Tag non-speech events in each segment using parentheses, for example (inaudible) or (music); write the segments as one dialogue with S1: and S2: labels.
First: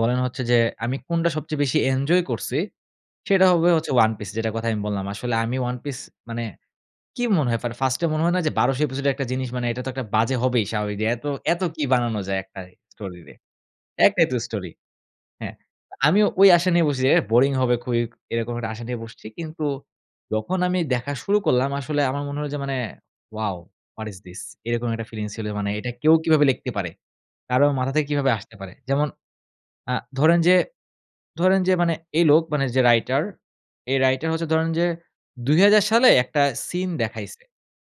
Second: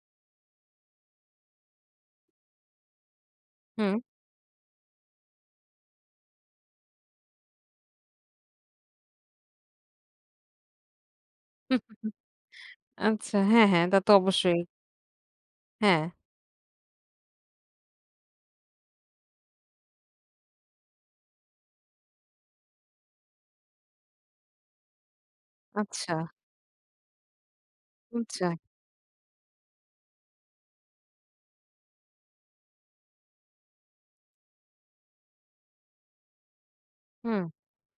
S1: বলেন হচ্ছে যে, আমি কোনটা সবচেয়ে বেশি এনজয় করছি, সেটা হবে হচ্ছে
S2: হুম।
S1: One Piece যেটার কথা আমি বললাম। আসলে আমি One Piece মানে, কি মনে হয় ফার্স্টে মনে হয় না যে, ১২০০ এপিসোডের একটা জিনিস মানে এটা তো একটা বাজে হবেই স্বাভাবিক। এত, এত কী
S2: (chuckles)
S1: বানানো যায় একটা স্টোরিরে
S2: আচ্ছা হ্যাঁ, হ্যাঁ, তা তো
S1: একটাই তো
S2: অবশ্যই।
S1: স্টোরি। হ্যাঁ,
S2: হ্যাঁ।
S1: আমিও ওই আশা নিয়ে বসছি বোরিং হবে খুবই এরকম একটা আশা নিয়ে বসছি। কিন্তু যখন আমি দেখা শুরু করলাম আসলে আমার মনে হল যে, মানে Wow! What is this! এরকম একটা ফিলিংস ছিল মানে এটা কেউ
S2: আচ্ছা।
S1: কিভাবে লিখতে পারে? কারো মাথা থেকে কীভাবে আসতে
S2: আচ্ছা।
S1: পারে? যেমন আ ধরেন যে ধরেন যে মানে এই লোক মানে যে, রাইটার এই রাইটার হচ্ছে ধরেন যে, ২০০০ সালে একটা সিন
S2: হুম,
S1: দেখাইছে।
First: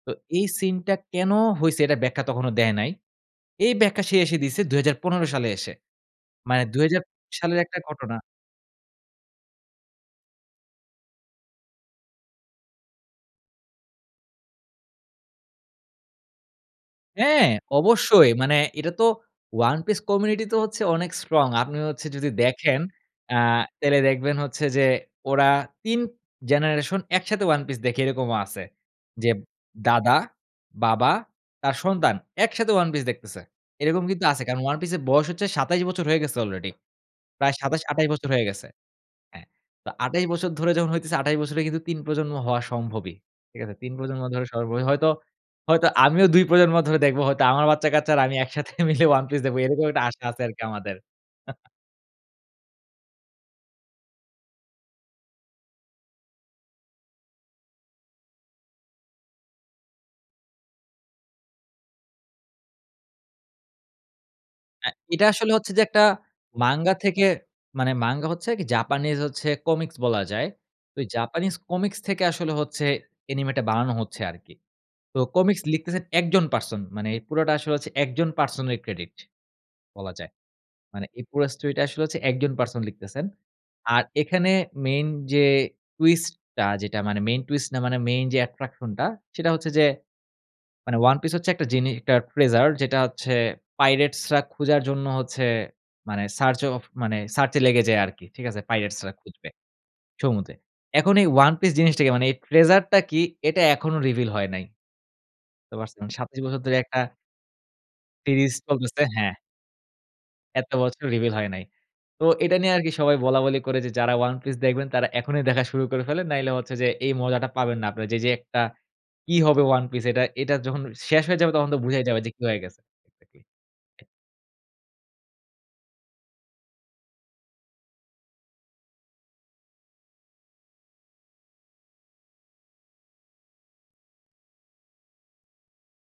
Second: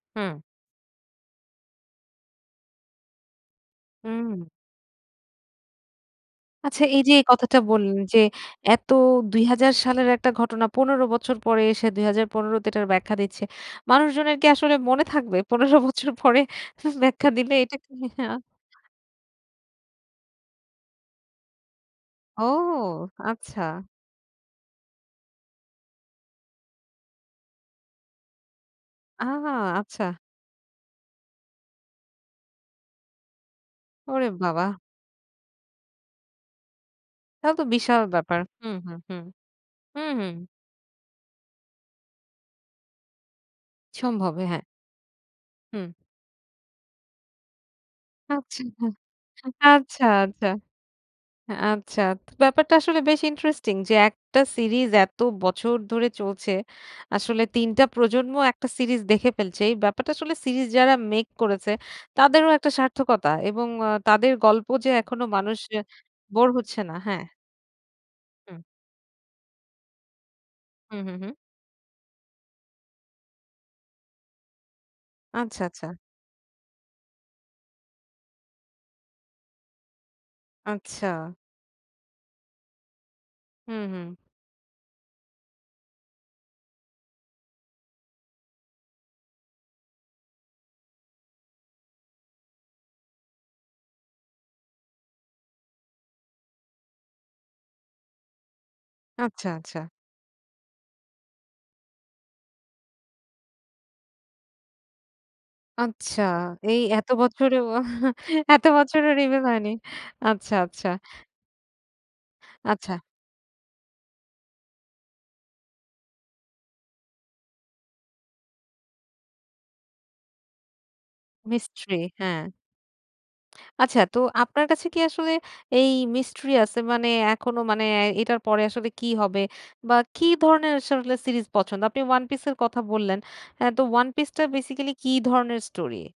S1: তো
S2: হুম।
S1: এই সিনটা কেন হইছে এটা ব্যাখ্যা তখনো দেয় নাই। এই ব্যাখ্যা সে এসে
S2: হুম।
S1: দিয়েছে ২০১৫ সালে এসে। মানে দুই
S2: আচ্ছা
S1: হাজার
S2: এই যে, এই কথাটা
S1: সালের একটা
S2: বললেন
S1: ঘটনা
S2: যে, এত ২০০০ সালের একটা ঘটনা ১৫ বছর পরে এসে ২০১৫ তে এটার ব্যাখ্যা দিচ্ছে। মানুষজনের কি আসলে মনে থাকবে ১৫ বছর পরে? ব্যাখ্যা
S1: হ্যাঁ,
S2: দিলে এটাকে।
S1: অবশ্যই
S2: হ্যাঁ?
S1: মানে এটা তো One Piece community তো হচ্ছে অনেক strong আপনি হচ্ছে যদি দেখেন
S2: ওহ!
S1: আ
S2: আচ্ছা।
S1: তাহলে দেখবেন হচ্ছে যে, ওরা তিন generation একসাথে ওয়ান পিস দেখে এরকমও আছে।
S2: আ
S1: যে, দাদা,
S2: আচ্ছা।
S1: বাবা, তার সন্তান একসাথে ওয়ান পিস দেখতেছে। এরকম কিন্তু
S2: ওরে
S1: আছে কারণ
S2: বাবা!
S1: ওয়ান পিস এর বয়স হচ্ছে ২৭ বছর হয়ে গেছে আলরেডি
S2: তাও
S1: প্রায়
S2: তো
S1: ২৭
S2: বিশাল
S1: ২৮ বছর
S2: ব্যাপার
S1: হয়ে গেছে।
S2: হুম, হুম, হুম,
S1: হ্যাঁ, তো
S2: হুম, হুম,
S1: ২৮
S2: হুম।
S1: বছর ধরে যখন হইতেছে ২৮ বছরে কিন্তু তিন প্রজন্ম হওয়া সম্ভবই ঠিক আছে? তিন প্রজন্ম
S2: সম্ভব
S1: ধরে
S2: হ্যাঁ।
S1: সবার হয়তো,
S2: হুম।
S1: হয়তো আমিও দুই প্রজন্ম ধরে দেখবো, হয়তো আমার বাচ্চাকাচ্চা আর আমি
S2: আচ্ছা,
S1: একসাথে মিলে ওয়ান পিস দেখব এরকম একটা
S2: আচ্ছা,
S1: আশা আছে
S2: আচ্ছা,
S1: আরকি আমাদের।
S2: আচ্ছা, তো ব্যাপারটা আসলে বেশ ইন্টারেস্টিং। যে, একটা সিরিজ এত বছর ধরে চলছে। আসলে তিনটা প্রজন্ম একটা সিরিজ দেখে ফেলছে। এই ব্যাপারটা আসলে সিরিজ যারা মেক করেছে তাদেরও একটা সার্থকতা এবং আ তাদের গল্প যে,
S1: হ্যাঁ,
S2: এখনো
S1: এটা আসলে
S2: মানুষ
S1: হচ্ছে
S2: আ
S1: যে, একটা
S2: বোর হচ্ছে না
S1: মাঙ্গা
S2: হ্যাঁ।
S1: থেকে মানে, মাঙ্গা হচ্ছে
S2: হুম।
S1: জাপানিজ হচ্ছে কমিক্স বলা যায়। তো
S2: হুম, হুম, হুম।
S1: জাপানিজ কমিক্স থেকে আসলে হচ্ছে অ্যানিমেটা বানানো হচ্ছে আরকি। তো
S2: আচ্ছা,
S1: কমিক্স
S2: আচ্ছা।
S1: লিখতেছেন একজন পারসন মানে এই পুরাটা আসলে একজন পারসন এর ক্রেডিট বলা যায়। মানে এই
S2: আচ্ছা।
S1: পুরা স্টোরিটা আসলে একজন পারসন লিখতেছেন।
S2: হুম,
S1: আর
S2: হুম।
S1: এখানে মেইন যে, টুইস্টটা যেটা মানে মেইন টুইস্ট না মানে মেইন যে, অ্যাট্রাকশনটা সেটা হচ্ছে যে, মানে ওয়ান পিস হচ্ছে একটা জিনি একটা Treasure যেটা হচ্ছে Pirates খোঁজার জন্য হচ্ছে মানে সার্চ অফ মানে সার্চে লেগে যায় আরকি ঠিক আছে pirates
S2: আচ্ছা,
S1: খুঁজবে,
S2: আচ্ছা।
S1: সমুদ্রে। এখন এই ওয়ান পিস জিনিসটা কি? মানে এই treasure কি এটা এখনো রিভিল হয় নাই। বুঝতে পারছেন
S2: আচ্ছা
S1: ২৭ বছর ধরে
S2: এই
S1: একটা
S2: এত বছরেও
S1: সিরিজ
S2: এত
S1: চলতেছে
S2: বছরের
S1: হ্যাঁ।
S2: রিভিল হয়নি আচ্ছা,
S1: এত
S2: আচ্ছা।
S1: বছর
S2: (breath)
S1: রিভিল হয় নাই। তো এটা
S2: (breath)
S1: নিয়ে আরকি
S2: আচ্ছা।
S1: সবাই বলাবলি করে যে, যারা ওয়ান পিস দেখবেন তারা এখনই দেখা শুরু করে ফেলেন। নাহলে হচ্ছে যে, এই মজাটা পাবেন না আপনারা যে, যে, একটা কি হবে One Piece? এটা-এটা যখন শেষ হয়ে যাবে তখন তো
S2: Mistry
S1: বুঝাই যাবে যে,
S2: হ্যাঁ।
S1: কি হয়ে গেছে।
S2: আচ্ছা তো আপনার কাছে কি আসলে এই Mistry আছে মানে এখনো মানে এটার পরে আসলে কি হবে বা কি ধরনের আসলে সিরিজ পছন্দ আপনি ওয়ান পিস এর কথা বললেন, হ্যাঁ, তো One Piece বেসিক্যালি কি ধরনের স্টোরি?